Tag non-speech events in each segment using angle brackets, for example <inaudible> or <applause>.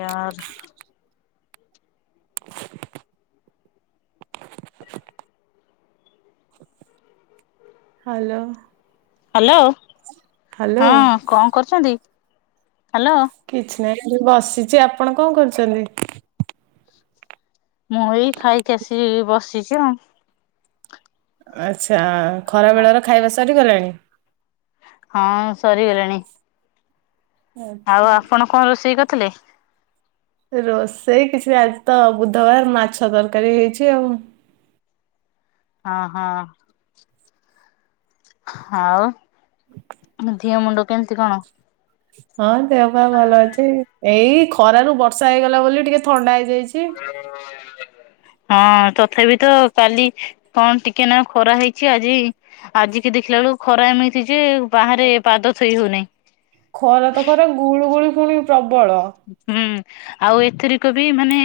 ୟାର <inaudible> hello hello ହଁ କଣ କରୁଛନ୍ତି? ହ୍ୟାଲୋ ନାଇଁ ମୁଁ ବସିଛି ଆପଣ କଣ କରୁଛନ୍ତି? ମୁଁ ଏଇ ଖାଇକି ଆସି ବସିଛି ଆଉ ଆଛା, ଖରା ବେଳର ଖାଇବା ସରିଗଲାଣି? ହଁ ସରି ଗଲାଣି। ଆଉ ଆଚ୍ଛା ଆପଣ କଣ ରୋଷେଇ କରିଥିଲେ? ରୋଷେଇ କିଛି ନା, ଆଜି ତ ବୁଧବାର ମାଛ ତରକାରୀ ହେଇଛି ଆଉ। ହଁ, ହଁ। ଆଉ, ଦେହ ମୁଣ୍ଡ କେମିତି କଣ? ହଁ, ଦେହ ପା ଭଲ ଅଛି। ଏଇ ଖରାରୁ ବର୍ଷା ହେଇଗଲା ବୋଲି ଟିକେ ଥଣ୍ଡା ହେଇଯାଇଛି। ଛିଃ। ହଁ, ତଥାପି ତ କାଲି କଣ ଟିକେ ନା ଖରା ହେଇଛି। ଆଜି ଆଜିିକ ଦେଖିଲା ବେ ଳୁ ଖରା ମି ହେଇ ଯେ, ବାହାରେ ପାଦ ଥୋଇ ହଉନାହିଁ। ଖରା ତ ଖରା, ଗୁଳୁ ଗୁଳି ପୁଣି ପ୍ର ହୁଁ, ଆଉ ଏଥିର କ ବି, ମାନେ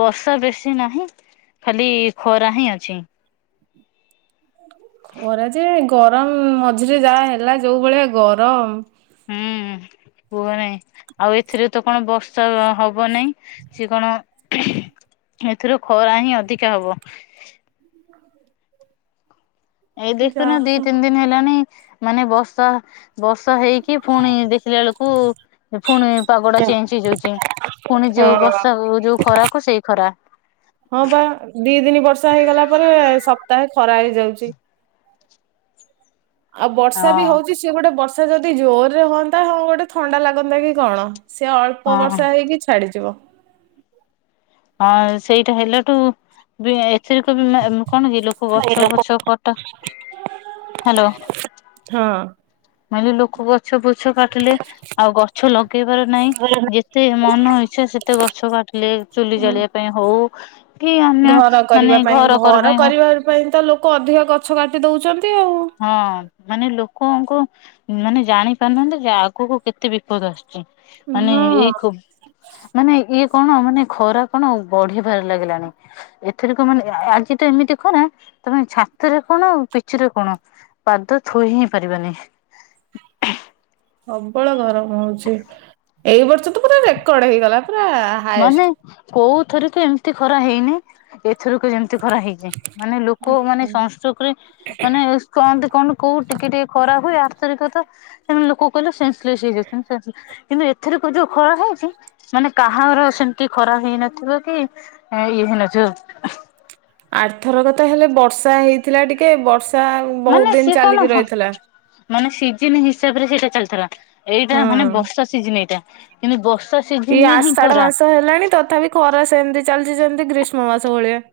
ବର୍ଷା ବେଶୀ ନାହିଁ। ଖାଲି ଖରା ହିଁ ଅଛି। ଖରା ଯେ, ଗରମ ମଝିରେ ଯାହା ହେଲା। ଯୋଉ ଭଳିଆ ଗରମ। ହୁଁ କୁହନାହିଁ, ଆଉ ଏଥିରେ ତ କଣ ବର୍ଷ ହବ ନାହିଁ, ସେ କଣ ଏଥିରୁ ଖରା ହିଁ ଅଧିକା ହବ। ଏଇ ଯା ଦେଖୁନ, ଦି ତିନି ଦିନ ହେଲାଣି। ମାନେ ବର୍ଷା ବର୍ଷା ହେଇକି ପୁଣି, ଦେଖିଲା ବେଳକୁ ପୁଣି ପାଗ ଟା ଚେଞ୍ଜ ହେଇଯାଉଛି। ପୁଣି ହଁ ଯୋଉ ବର୍ଷା, ଯୋଉ ଖରାକୁ ସେଇ ଖରା। ହଁ ବା ଦି ଦନି ବର୍ଷା ହେଇଗଲା ପରେ, ସପ୍ତାହେ ଖରା ହେଇଯାଉଛି। ଆଉ ବର୍ଷା ବି ହଁ ହଉଛି, ସିଏ ଗୋଟେ ବର୍ଷା ଯଦି ଜୋରରେ ହୁଅନ୍ତା। ହଁ, ଗୋଟେ ଥଣ୍ଡା ଲାଗନ୍ତା କି କଣ। ସେ ଅଳ୍ପ ହଁ ବର୍ଷା ହେଇକି ଛାଡିଯିବ। ହଁ, ସେଇଟା ହେଲାଠୁ ବି ଏଥିରେ କ କଣ କି, ଲୋକ ଗଛ ଫଛ କଟା ହଁ। ମ ଲୋକ ଗଛ ଫୁଛ କାଟିଲେ। ଆଉ ଗଛ ଲଗେଇବାର ନାହିଁ। ଯେତେ ମନ ଇଛା ସେତେ ଗଛ କାଟିଲେ, ଚୁଲି ହୁଁ ଜଳିବା ପାଇଁ ହଉ କି ଅନ୍ୟ ଘର ମାନେ କରିବା ପାଇଁ, କର ଘର ପାଇଁ ହଉ। କରିବା ପାଇଁ ତ ଲୋକ ଅଧିକ ଗଛ କାଟି ଦଉଛନ୍ତି ଆଉ। ହଁ, ମାନେ ଲୋକଙ୍କୁ, ମାନେ ଜାଣି ପାରୁନାହାନ୍ତି, ଯେ ଆଗକୁ କେତେ ବିପଦ ଆସୁଛି। ମାନେ ହଁ। ଏଇ ଖୁ, ମାନେ ଏଇ କଣ ମାନେ, ଖରା କଣ ବଢିିବାରେ ଲାଗିଲାଣି। ଏଥିର କ ମାନେ, ଆଜି ତ ଏମିତି ଖରା ତମେ ଛାତରେ କଣ, ପିଚିରେ କଣ। ପାଦ ଥୋଇ ହିଁ ପାରିବାନି। ପ୍ରବଳ ଗରମ ହଉଛି। ଏଇ ବର୍ଷ ତ ପୁରା ରେକର୍ଡ ହେଇଗଲା। ପୁରା ହାଏଷ୍ଟ। ମାନେ, କୋଉଥରେ ତ ଏମିତି ଖରା ହେଇନି। ଏଥରକ ଯେମିତି ଖରା ହେଇଛି। ମାନେ ଲୋକ ମାନେ ହୁଁ। ସନଷ୍ଟୋକରେ, ମାନେ କଣନ୍ତି କଣ କୋଉଠି ଟିକେ ଟିକେ ଖରା ହୁଏ। ଲୋକ କହିଲେ ହେଇ। କିନ୍ତୁ ଏଥିର ଯୋଉ ଖରା ହେଇଛି। ମାନେ ସେମିତି ଖରା ହେଇନଥିବ କି, ଇଏ ହେଇନଥିବ। ଆର୍ଥର ତ ହେଲେ ବର୍ଷା ହେଇଥିଲା ଟିକେ, ବର୍ଷା ବହୁତ ମାନେ ଦିନ ସ କ ଚାଲିକି ନୁହଁ। ରହିଥିଲା। ମାନେ ସ ସିଜିନ ହିସାବ ରେ ସେଇଟା ଚାଲିଥିଲା। ଏଇଟା ମାନେ, ହଁ। ବର୍ଷା ସିଜିନ ଏଇଟା। କିନ୍ତୁ ବ ଇଏ ଆଷାଢ ମାସ ହେଲାଣି, ତଥାପି ଖରା ସେମିତି ଚାଲିଚଛନ୍ତି ଗ୍ରୀଷ୍ମ ମାସ ଭଳିଆ।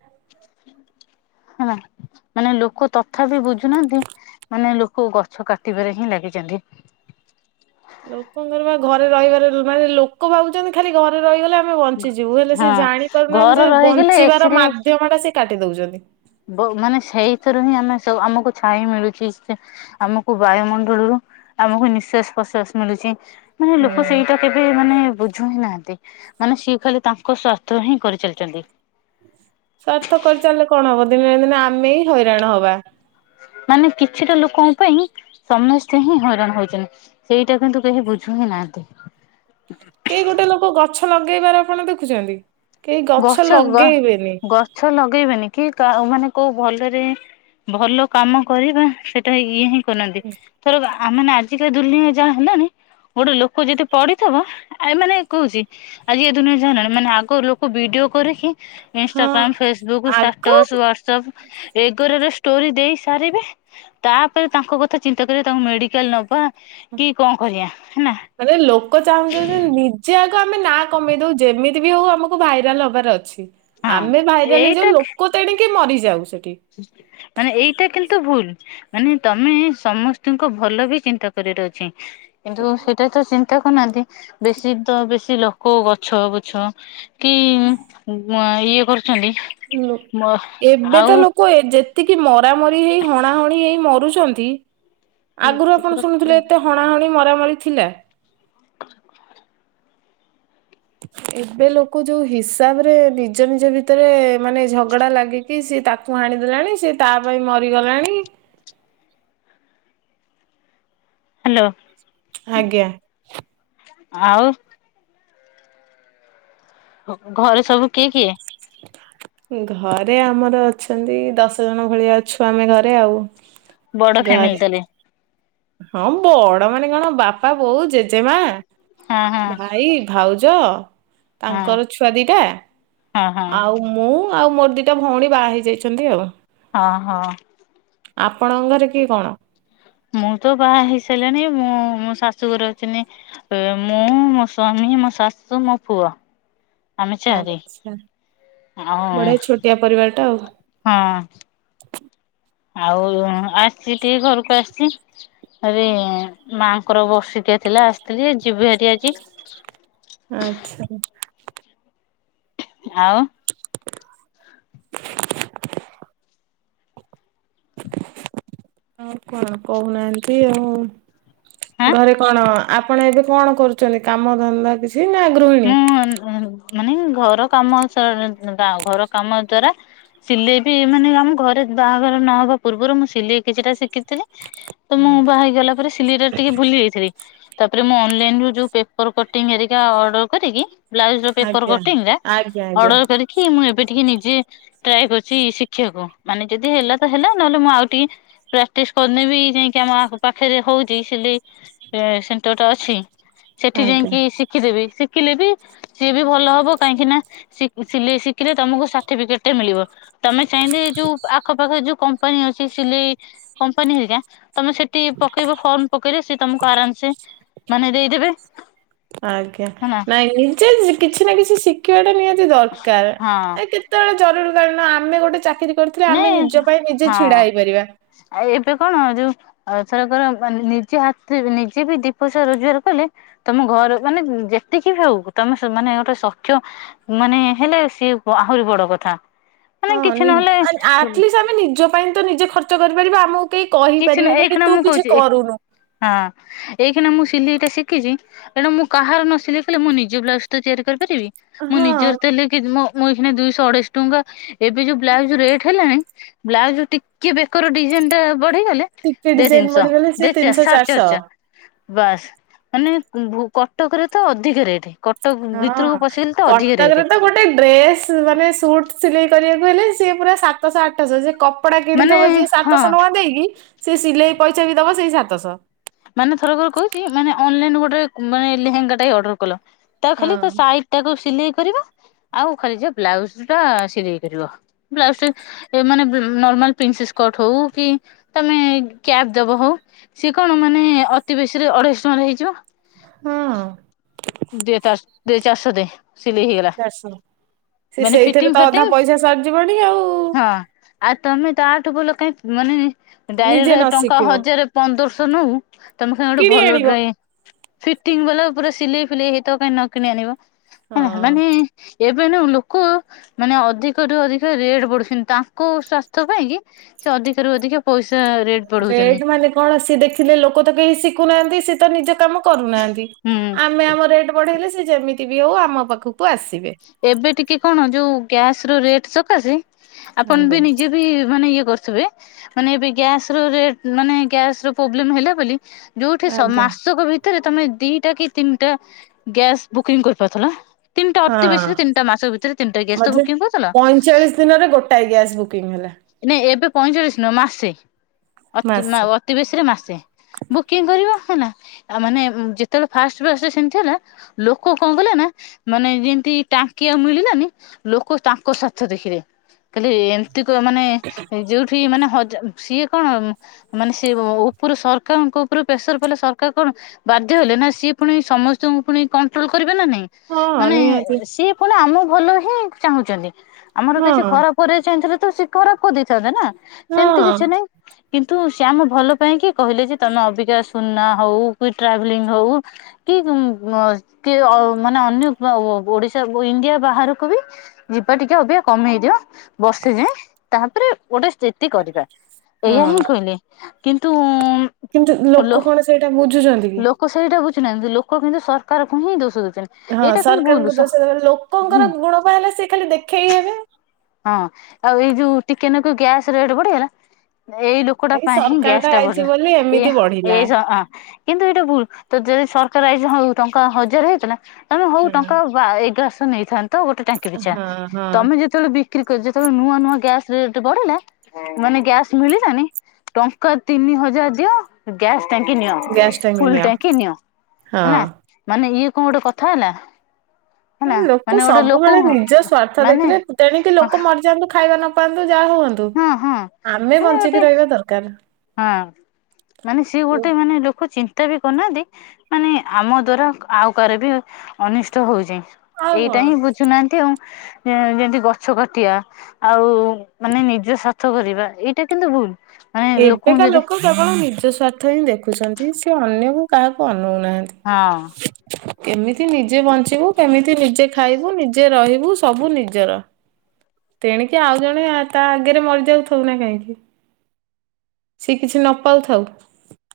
ହଁ। ମାନେ ଲୋକ ତଥାପି ବୁଝୁନାହାନ୍ତି। ମାନେ ଲୋକ ଗଛ କାଟିବାରେ ହିଁ ଲାଗିଛନ୍ତି। <inaudible> ଲୋକଙ୍କର ବା ଘରେ ରହିବାର, ମାନେ ଲୋକ ଭାବଛନ୍ତି ଖାଲି ଘରେ ରହିଗଲେ ଆମେ ବଞ୍ଚିଯିବୁ ହେଲେ, ସେ ହଁ ଘର ଜାଣିପାରୁନାହାନ୍ତି ଯେ, ରହିଗଲେ ବଞ୍ଚିବାର ଏସିରେ ମାଧ୍ୟମ ଟା ସେ କାଟି ଦଉଛନ୍ତି। ମାନେ, ସେଇଥିରୁ ହିଁ ଆମେୁ ଆମକୁ ଛାଇ ମିଳୁଛି। ସେ ଆମକୁ ବାୟୁମଣ୍ଡଳରୁ ଆମକୁ ନିଃଶ୍ଵାସ ପ୍ରଶ୍ଵାସ ମିଳୁଛି ମାନେ ଲୋକ ସେଇଟା କେବେ ମାନେ ବୁଝ ଛୁଇଁ ନାହାନ୍ତି ମାନେ ସିଏ ଖାଲି ତାଙ୍କ ସ୍ୱାର୍ଥ ହିଁ କରିଚାଲିଛନ୍ତି ସ୍ଵାର୍ଥ କରିଚଲିଲେ କଣ ହବ ଦିନନା ଦିନେ ଆମେ ହିଁ ହଇରାଣ ହବା <unintelligible> ମାନେ କିଛିଟା ଲୋକଙ୍କ ପାଇଁ ସମସ୍ତେ ହିଁ ହଇରାଣ ହଉଛନ୍ତି ସେଇଟା କିନ୍ତୁ କେହି ବୁଝୁ ହିଁ ନାହାନ୍ତି ହ <unintelligible> କେଇ ଗୋଟେ ଲୋକ ଗଛ ଲଗେଇବାର ଆପଣ ଦେଖୁଛନ୍ତି କେହି ଗଛ ଲଗେଇବେନି ଗଛ ଲଗେଇବେନି କି ମାନେ କୋଉ ଭଲରେ ଭଲ କାମ କରିବା ସେଟା ଇଏ ହଁ କରୁନାହାନ୍ତି ଥର ଆ ମାନେ ଆଜିକାଲି ଦୁନିଆ ଯାହା ହେଲାଣି ଗୋଟେ ଲୋକ ଯଦି ପଢିଥିବ ଏ ମାନେ କହୁଛି ଆଜି ଏ ଦୁନିଆ ଯାହାହେଲାଣି ମାନେ ଆଗ ଲୋକ ଭିଡିଓ କରିକି ହଁ ଇନସ୍ଟାଗ୍ରାମ ଫେସବୁକ୍ ଆଗ ଷ୍ଟାଟସ ୱାର୍ଡସପ ଏଗରାରେ ଷ୍ଟୋରି ଦେଇ ସାରିବେ ତାପରେ ତାଙ୍କ କଥା ଚିନ୍ତା କରିବେ ତାଙ୍କୁ ମେଡିକାଲ ନବା କି କଣ କରିବା ହେଲା ମାନେ ଲୋକ ଚାହୁଁଛନ୍ତି ଯେ ନିଜେ ଆଗ ଆମେ ନା କମେଇ ଦଉଛେ ଯେମିତି ବି ହଉ ଆମକୁ ଭାଇରାଲ ହବାର ଅଛି ହଁ ଆମେ ଭାଇରାଲ ହେଇଯାଉ ଏଇଟା ଲୋକ ତେଣିକି ମରିଯାଉ ସେଠି ମାନେ ଏଇଟା କିନ୍ତୁ ଭୁଲ ମାନେ ତମେ ସମସ୍ତଙ୍କୁ ଭଲ ବି ଚିନ୍ତା କରିବାର ଅଛି କିନ୍ତୁ ସେଇଟା ତ ଦେଖୁନାହାନ୍ତି ବେଶୀ ତ ବେଶୀ ଲୋକ ଗଛ ବୁଛ କି ଇଏ କରୁଛନ୍ତି ଆଉ କୁହେ ଯେତିକି ମରାମରି ହେଇ ହଣାହଣି ହେଇ ମରୁଛନ୍ତି ଆଗରୁ ଆପଣ ଶୁଣୁଥିଲେ ଏତେ ହଣାହଣି ମରାମରି ଥିଲା <unintelligible> ଏବେ ଲୋକ ଯୋଉ ହିସାବ ରେ ନିଜ ନିଜ ଭିତରେ ମାନେ ଝଗଡା ଲାଗିକି ସି ତାକୁ ହାଣ ଣିଦେଲାଣି ସେ ତା ପାଇଁ ମରିଗଲାଣି <unintelligible> ହାଲୋ ଆଜ୍ଞା ଆଉ ଘରେ ସବୁ କିଏ କିଏ ଘରେ ଆମର ଅଛନ୍ତି ଦଶ ଜଣ ଭଳିଆ ଅଛୁ ଆମେ ଘରେ ଆଉ ବଡ ଘରେ ଫ୍ଯାମିଲି ତାହେଲେ ହଁ ବଡ ମାନେ କଣ ବାପା ବୋଉ ଜେଜେମା ହଁ ହଁ ଭାଇ ଭାଉଜ ହଁ ତାଙ୍କର ଛୁଆ ଦିଟା ହଁ ହଁ ଆଉ ମୁଁ ଆଉ ମୋର ଦିଟା ଭଉଣୀ ବାହା ହେଇ ଯାଇଛନ୍ତି ଆଉ ହଁ ହଁ ଆପଣଙ୍କରେ କିଏ କଣ ମୁଁ ତ ବାହା ହେଇ ସାରିଲିଣି ମୁଁ ମୋ ଶାଶୁ ଘରେ ଅଛି ନି ମୁଁ ମୋ ସ୍ଵାମୀ ମୋ ସାସୁ ମୋ ପୁଆ ହଁ ଆଉ ବଢିଆ ଛୋଟିଆ ପରିବାର ଟା ଆଉ ହଁ ଆଉ ଆସିଛି ଟିକେ ଘରକୁ ଆସି ସିଛି ଆରେ ମାଙ୍କର ବର୍ଷିକିଆ ଥିଲା ଆସିଥିଲି ଯିବି ଭାରି ଆଜି ଆଚ୍ଛା ଆଉ <unintelligible> ଆଉ କଣ କହୁନାହାନ୍ତି ଆଉ ଆଁ ଘରେ କଣ ଆପଣ ଏବେ କଣ କରୁଛନ୍ତି କାମ ଧନ୍ଦା କିଛି ନା ଗୃହିଣୀ? ହଁ ହ <unintelligible> ମାନେ ଘର କାମ ସ ଦା ଘର କାମ ଦ୍ଵାରା ସିଲେଇ ବି ମାନେ ଆମ ଘରେ ବାହାଘର ନହବା ପୂର୍ବରୁ ମୁଁ ସିଲେଇ କିଛିଟା ଶିଖିଥିଲି ତ ମୁଁ ଆଜ୍ଞା ବାହାରଗଲା ପରେ ସିଲେଇ ର ଟିକେ ଭୁଲି ଯାଇଥିଲି ତାପରେ ମୁଁ ଅନଲାଇନ ରୁ ଯୋ ପେପର କଟିଂରିକା ଅଡର କରିକି ବ୍ଲାଉଜ ର ପେପର ଆଜ୍ଞା କଟିଂ ଆଜ୍ଞା ଅର୍ଡର କରିକି ମୁଁ ଏବେିଟିକେ ଯ ଟ୍ରାଏ କରୁଛି ଶିଖିବାକୁ ମାନେ ଯଦି ହେଲା ତ ହେଲା ନହେଲେ ମୁଁ ଆଉ ଟିକେ ପ୍ରାକ୍ଟିସ କରିନ ବି ଯାଇକି ଆମ ପାଖରେ ହଉଛି ସିଲେଇ ସେଣ୍ଟର ଟା ଅଛି ସେଠି ଆଜ୍ଞା ଯାଇକି ଶିଖିଦେବି ଶିଖିଲେ ବି ସିଏ ବି ଭଲ ହବ କାହିଁକି ନା ଶିଖିଲେ ତମକୁ ସାର୍ଟିଫିକେଟ ଟା ମିଳିବ ତମେ ଚାହିଁଲେ ଯୋଉ ଆଖପାଖରେ ଯୋଉ କମ୍ପାନୀ ଅଛି ସିଲେଇ କମ୍ପାନୀ ହେିକା ତମେ ସେଠି ପକେଇବ ଫର୍ମ ପକେଇଲେ ସେ ତମକୁ ଆରାମସେ ମାନେ ଦେଇଦେବେ ଆଜ୍ଞା ହେଲା ନାଇଁ ନିଜେ କିଛି ନା କିଛି ଶିଖିବାଟା ନିହାତି ଦରକାର ହଁ ଏ କେତେବେଳେ ଜରୁରୀ କଳୀନ ଆମେ ଗୋଟେ ଚାକିରି କରିଥିଲେ ଆମେ ନାଇଁ ନିଜ ପାଇଁ ନିଜେ ଛିଡା ହେଇପାରିବା। ହଁ ଏବେ କଣ ହ ଯୋଉ ଆଉ ଥରକେ ନିଜେ ହାତରେ ନିଜେ ବି ଦିପସଆ ରୋଜଗାର କଲେ ତମ ଘର ମାନେ ଯେତିକି ବି ହଉ ତମେ ମାନେ ଗୋଟେ ସକ୍ଷ୍ୟ ମାନେ ହେଲେ ସିଏ ଆହୁରି ବଡ କଥା ମାନେ ହଁ ନି କିଛି ନହେଲେ ଆଟଲିଷ୍ଟ ଆମେ ନିଜ ପାଇଁ ତ ନିଜେ ଖର୍ଚ୍ଚ କରିପାରିବା ଆମକୁ କେହି କିଛି ନାହି କହିପାରିବେନି କି ଏଖାନା ତୁ ମୁଁ କିଛି କହୁଛି କରୁନୁ ହଁ ଏାନ ମୁଁ ସିଲେଇ ଟା ଶିଖିଛି ଏଣୁ ମୁଁ କାହାର ନ ସିଲେଇ କଲେ ମୁଁ ନିଜ ବ୍ଲାଉଜ ତ ତିଆରି କରିିବି ିବି ମୁଁ ହଁ ନିଜର ତ ଲ <inaudible> ମୁଁ ଏଇଖ ଦୁଇଶହ ଅଢେଇଶି ଟଙ୍କା ଏବେ ଯୋଉ ବ୍ଲାଉଜ ରେଟ ହେଲାଣି ବ୍ଲାଉଜ ଟିକେ ବେକର ଡିଜାଇନ ଟା ବଢେଇଗଲେ ଟିକେ ଦ ଡିଜାଇନ ତିନିଶହ ବଢିଗଲେ ସିଏ ତିନିଶହ ଦେସାଢେ ଚାରିଶହ ବାସ୍ ମାନେ କଟକରେ ତ ଅଧିକ ରେଟ୍ କଟ ହଁ କଟକରେ ତ ଗୋଟେ ଡ୍ରେସ୍ ମାନେ ସୁଟ ସିଲେଇ କରିବାକୁ ହେଲେ ସିଏ ପୁରା ସାତଶହ ଆଠଶହ ସେ କପଡା ମାନେ କିଣିଥବ ଯିଏ ହଁ ସାତଶହ ନଆ ଦେଇକି ସେ ସିଲେଇ ପଇସା ବି ଦବ ସେଇ ସାତଶହ ମାନେ ଥରଥର କହୁଛି ମାନେ ଅନଲାଇନ ଗୋଟେ ମାନେ ଲେହେଙ୍ଗା ଟା ଅର୍ଡର କଲ ତା ଖାଲି ତ ହଁ ସାଇଟ ଟାକୁ ସିଲେଇ କରିବା ଆଉ ଖାଲି ଯ ବ୍ଲାଉଜ ଟା ସିେଇ କରିବ ବ୍ଉଜ ମାନେ ନର୍ମାଲ ପ୍ରିନ୍ସ ହ କି ତମେ କ୍ୟାବ ଦବ ହଉ ସ କଣ ଆମ ମାନେ ଅତି ବେଶୀରେ ଅଢେଇଶ ଟଙ୍କା ହେଇଛ ହଁ ଦେ ଚା ଦେ ଚାାରଶ ଦେ ସିଲେଇ ହେଇଗଲା ଚାରିଶହ ସେ ମାନେ ସେଇଥିରେ ଫିଟିଙ୍ଗ ତ ଅଧା ପଇସା ସରିଯିବଣି ଆଉ ଫିଟିଙ୍ଗ ହଁ ଆ ତମେ ତ ଆଠ ବୋଲ କାଁ ମାନେ ନିଜେ ଡାଇରେକ୍ଟ ନ ଟଙ୍କା ଶିଖିବ ହଜାର ପନ୍ଦରଶହ ନଉ ତମେ ଖ ଗୋଟେ କିଣି ଆଣିବ ଭଲଡ ଫଟି ପୁରା ସିଲେଇ ଫିଲେଇ ହେଇତ କଁ ନ କିଣି ଆଣିବ ହଁ ମାନେ ଲୋକ ମାନେ ଅଧିକରୁୁ ଅଧିକ ରେଟ ବଢୁଛନ୍ତି ତାଙ୍କ ସ୍ୱାସ୍ଥ୍ୟ ପାଇଁ କି ଅଧିକରୁ ଅଧିକ ପଇସା ରେଟ୍ ବଢଉଛନ୍ତି ରେଟ ମାନେ କଣ ସିଏ ଦେଖିଲେ ଲୋକ ତ କେହି ଶିଖୁନାହାନ୍ତି ସି ତ ନିଜ କାମ କରୁନାହାନ୍ତି ହୁଁ ଆମେ ଆମ ରେଟ ବଢେଇଲେ ସେ ଯେମିତି ବି ହଉ ଆମ ପାଖକୁ ଆସିବେ। ଏବେ ଟିକେ କଣ ଯୋଉ ଗ୍ୟାସ ର ରେଟ ସକାଶ ଆପଣ ବି ଆଜ୍ଞା ନିଜେ ବି ମାନେ ଇଏ ବସିବେ ମାନେ ଏବେ ଗ୍ୟାସ ର ରେଟ ମାନେ ଗ୍ୟାସ ର ପ୍ରୋବେଲେମ ହେଲା ବୋଲି ଯୋଉଁଠି ସ ଆଜ୍ଞା ମାସକ ଭିତ ତମେ ଦିଟା କି ତିନିଟା ଗ୍ୟାସ୍ ବୁକିଂ କରିପାରୁଥିଲ। ତିନ ତିନିଟା ହଁ ଅତି ବେଶୀ ତିନିଟା ମାସ ଭିତରେ ତିନିଟା ଗ୍ୟାସ ତ ମଝିରେ ବୁକିଂ କରୁଥିଲ। ପଇଁଚାଳିଶ ଦିନରେ ଗୋଟାଏ ଗ୍ୟାସ୍ ବୁକିଂ ହେଲା ନାଇଁ ଏବେ ପଇଁଚାଳିଶି ନୁହେଁ ମାସେ। ଅତି ମାସେ। ଅତିିବେଶୀ ରେ ମାସେ ବୁକିଂ କରିବ। ଆ ମାନେ ଯେତେବେଳେ ଫାଷ୍ଟ ଫଷ୍ଟ ସେମିତି ହେଲା ଲୋକ କଣ କଲେ ନା ମାନେ ଯେମତି ଟାଙ୍କି ଆଉ ମିଳିଲାନି ଲୋକ ତାଙ୍କ ସ୍ୱାର୍ଥ ଦେଖିଲେ କହିଲେ ଏମିତି କ ମାନେ ଯୋଉଁଠି ମାନେ ହ ସିଏ କଣ ମାନେ ସି ଉପରୁ ସରକାରଙ୍କ ଉପରେ ପ୍ରେସର ପଇଲେ ସରକାର କଣ ବାଧ୍ୟ ହେଲେ ନା ସିଏ ପୁଣି ସମସ୍ତଙ୍କୁ ପୁଣି କଣ୍ଟ୍ରୋଲ କରିବ। ନାଇଁ ନାଇଁ ହଁ ମାନେ ନିହାତି ସିଏ ପୁଣି ଆମ ଭଲ ହିଁ ଚାହୁଁଛନ୍ତି। ଆମର ହଁ କିଛି ଖରାପ କରିବା ଚାହିଁଥିଲେ ତ ସେ ଖରାପ କରି ଦେଇଥାନ୍ତେ ନାଁ ହଁ ସେମିତି କିଛି ନାଇଁ। କିନ୍ତୁ ସେ ଆମ ଭଲ ପାଇଁ କି କହିଲେ ଯେ ତମେ ଅଧିକ ସୁନା ହଉ କି ଟ୍ରାଭେଲିଙ୍ଗ ହଉ କି କି ମାନେ ଅନ୍ୟ ଓଡ଼ିଶା ଇଣ୍ଡିଆ ବାହାରକୁ ବି ଟିକେ ଅଧିକ କମେଇ ଦିଅ ବ ସେ ଯାଏ ତାପରେ ଗୋଟେ ସ୍ଥିତି କରିବା ହଁ ଏଇଆ ହିଁ କହିଲେ କିନ୍ତୁ କିନ୍ତୁ ଲୋକ କଣ ସେଇଟା ବୁଝୁଛନ୍ତି କି? କିଛିନାଇଁ ଲୋକ କିନ୍ତୁ ସରକାରଙ୍କୁ ହିଁ ଦୋଷ ଦଉ ହଁ ସରକାରଙ୍କ ଦୋଷ ହୁଁ ଲୋକଙ୍କର ଗୁଣବା ହେଲା ସେ ଖାଲି ଦେଖେଇ ହେବେ। ହଁ ଆଉ ଏଇ ଯୋଉଁ ଟିକେ ନାକୁ ଗ୍ୟାସ ରେଟ ବଢିଗଲା ଏଇ ଲୋକଟା ପାଇଁ ହିଁ ସରକାର ଗ୍ୟାସ ଟା ଆଇଛି ବଢ଼ିଲା ବୋଲି ଏଇ ଏମିତି ବଢିଲା ଏଇ କିନ୍ତୁ ଏଇଟାକୁ ତ ଯଦି ସରକାର <unintelligible> ହଜାର ହେଇଚିନା ତାହ ହଉ ହଁ ଟଙ୍କା ଏଗାରଶହ ନେଇଥାନ୍ତୁ। ତ ଗୋଟେ ଟାଙ୍କି ପିଛା ହଁ ହଁ ତମେ ଯେତେବେଳେ ବିକ୍ରି କରଛ ଠୁ ନୂଆ ନୂଆ ଗ୍ୟାସ ରେଟ ବଢ଼ିଲା ମାନେ ଗ୍ୟାସ ମିଳିଲାନି ଟଙ୍କା ତିନି ହଜାର ଦିଅ ଗ୍ୟାସ୍ ଟାଙ୍କି ନିଅ ଫୁଲ ଟାଙ୍କି ନିଅ ହେଲା ହଁ। ମାନେ ଇଏ କଣ ଗୋଟେ କଥା ହେଲା। ହେଲା ମାନେ ଲୋକ ଗୋଟେ ଲୋକ ସବୁବେଳେ ନିଜ ସ୍ଵାର୍ଥ ମାନେ ଦେଖିଲେ ତେଣିକି ଲୋକ ମରିଯାଆନ୍ତୁ। ଖାଇବା ନପାଆନ୍ତୁ ଯାହା ହୁଅନ୍ତୁ ହଁ ହଁ ଆମେ ମାନେ ଗୋଟେ ବଞ୍ଚିକି ରହିବା ଦରକାର। ହଁ ମାନେ ସିଏ ଗୋଟେ ମାନେ ଲୋକ ତା ଚିନ୍ତା ବି କରୁନାହାନ୍ତି ମାନେ ଆମ ଦ୍ଵାରା ଆଉ କାହାର ବି ଅନିଷ୍ଟ ହଉଛି। ଆଉ ଏଇଟା କଣ। ହିଁ ବୁଝୁନାହାନ୍ତି ଆଉ। ହଁ ଯେମିତି ଗଛ କାଟିବା ଆଉ ମାନେ ନିଜ ସ୍ୱାର୍ଥ କରିବା ଏଇଟା କିନ୍ତୁ ଭୁଲ। ହଁ ଲୋକ ଏକା ଲୋକ କେବଳ ନିଜ ସ୍ୱାର୍ଥ ହିଁ ଦେଖୁଛନ୍ତି ସେ ଅନ୍ୟକୁ କାହାକୁ ଆ ଅନଉନାହାନ୍ତି ହଁ କେମିତିି ନିଜେ ବଞ୍ଚିବେ କେମିତି କେମିତି ନିଜେ ଖାଇବୁ ନିଜେ ରହିବୁ ସବୁ ନିଜର। ତେଣିକି ଆଉ ଜଣେ ତା ଆଗରେ ମରିଯାଉ ଥାଉ ନା କାହିଁକି। ସେ କିଛି ନ ପାଉଥାଉଁ।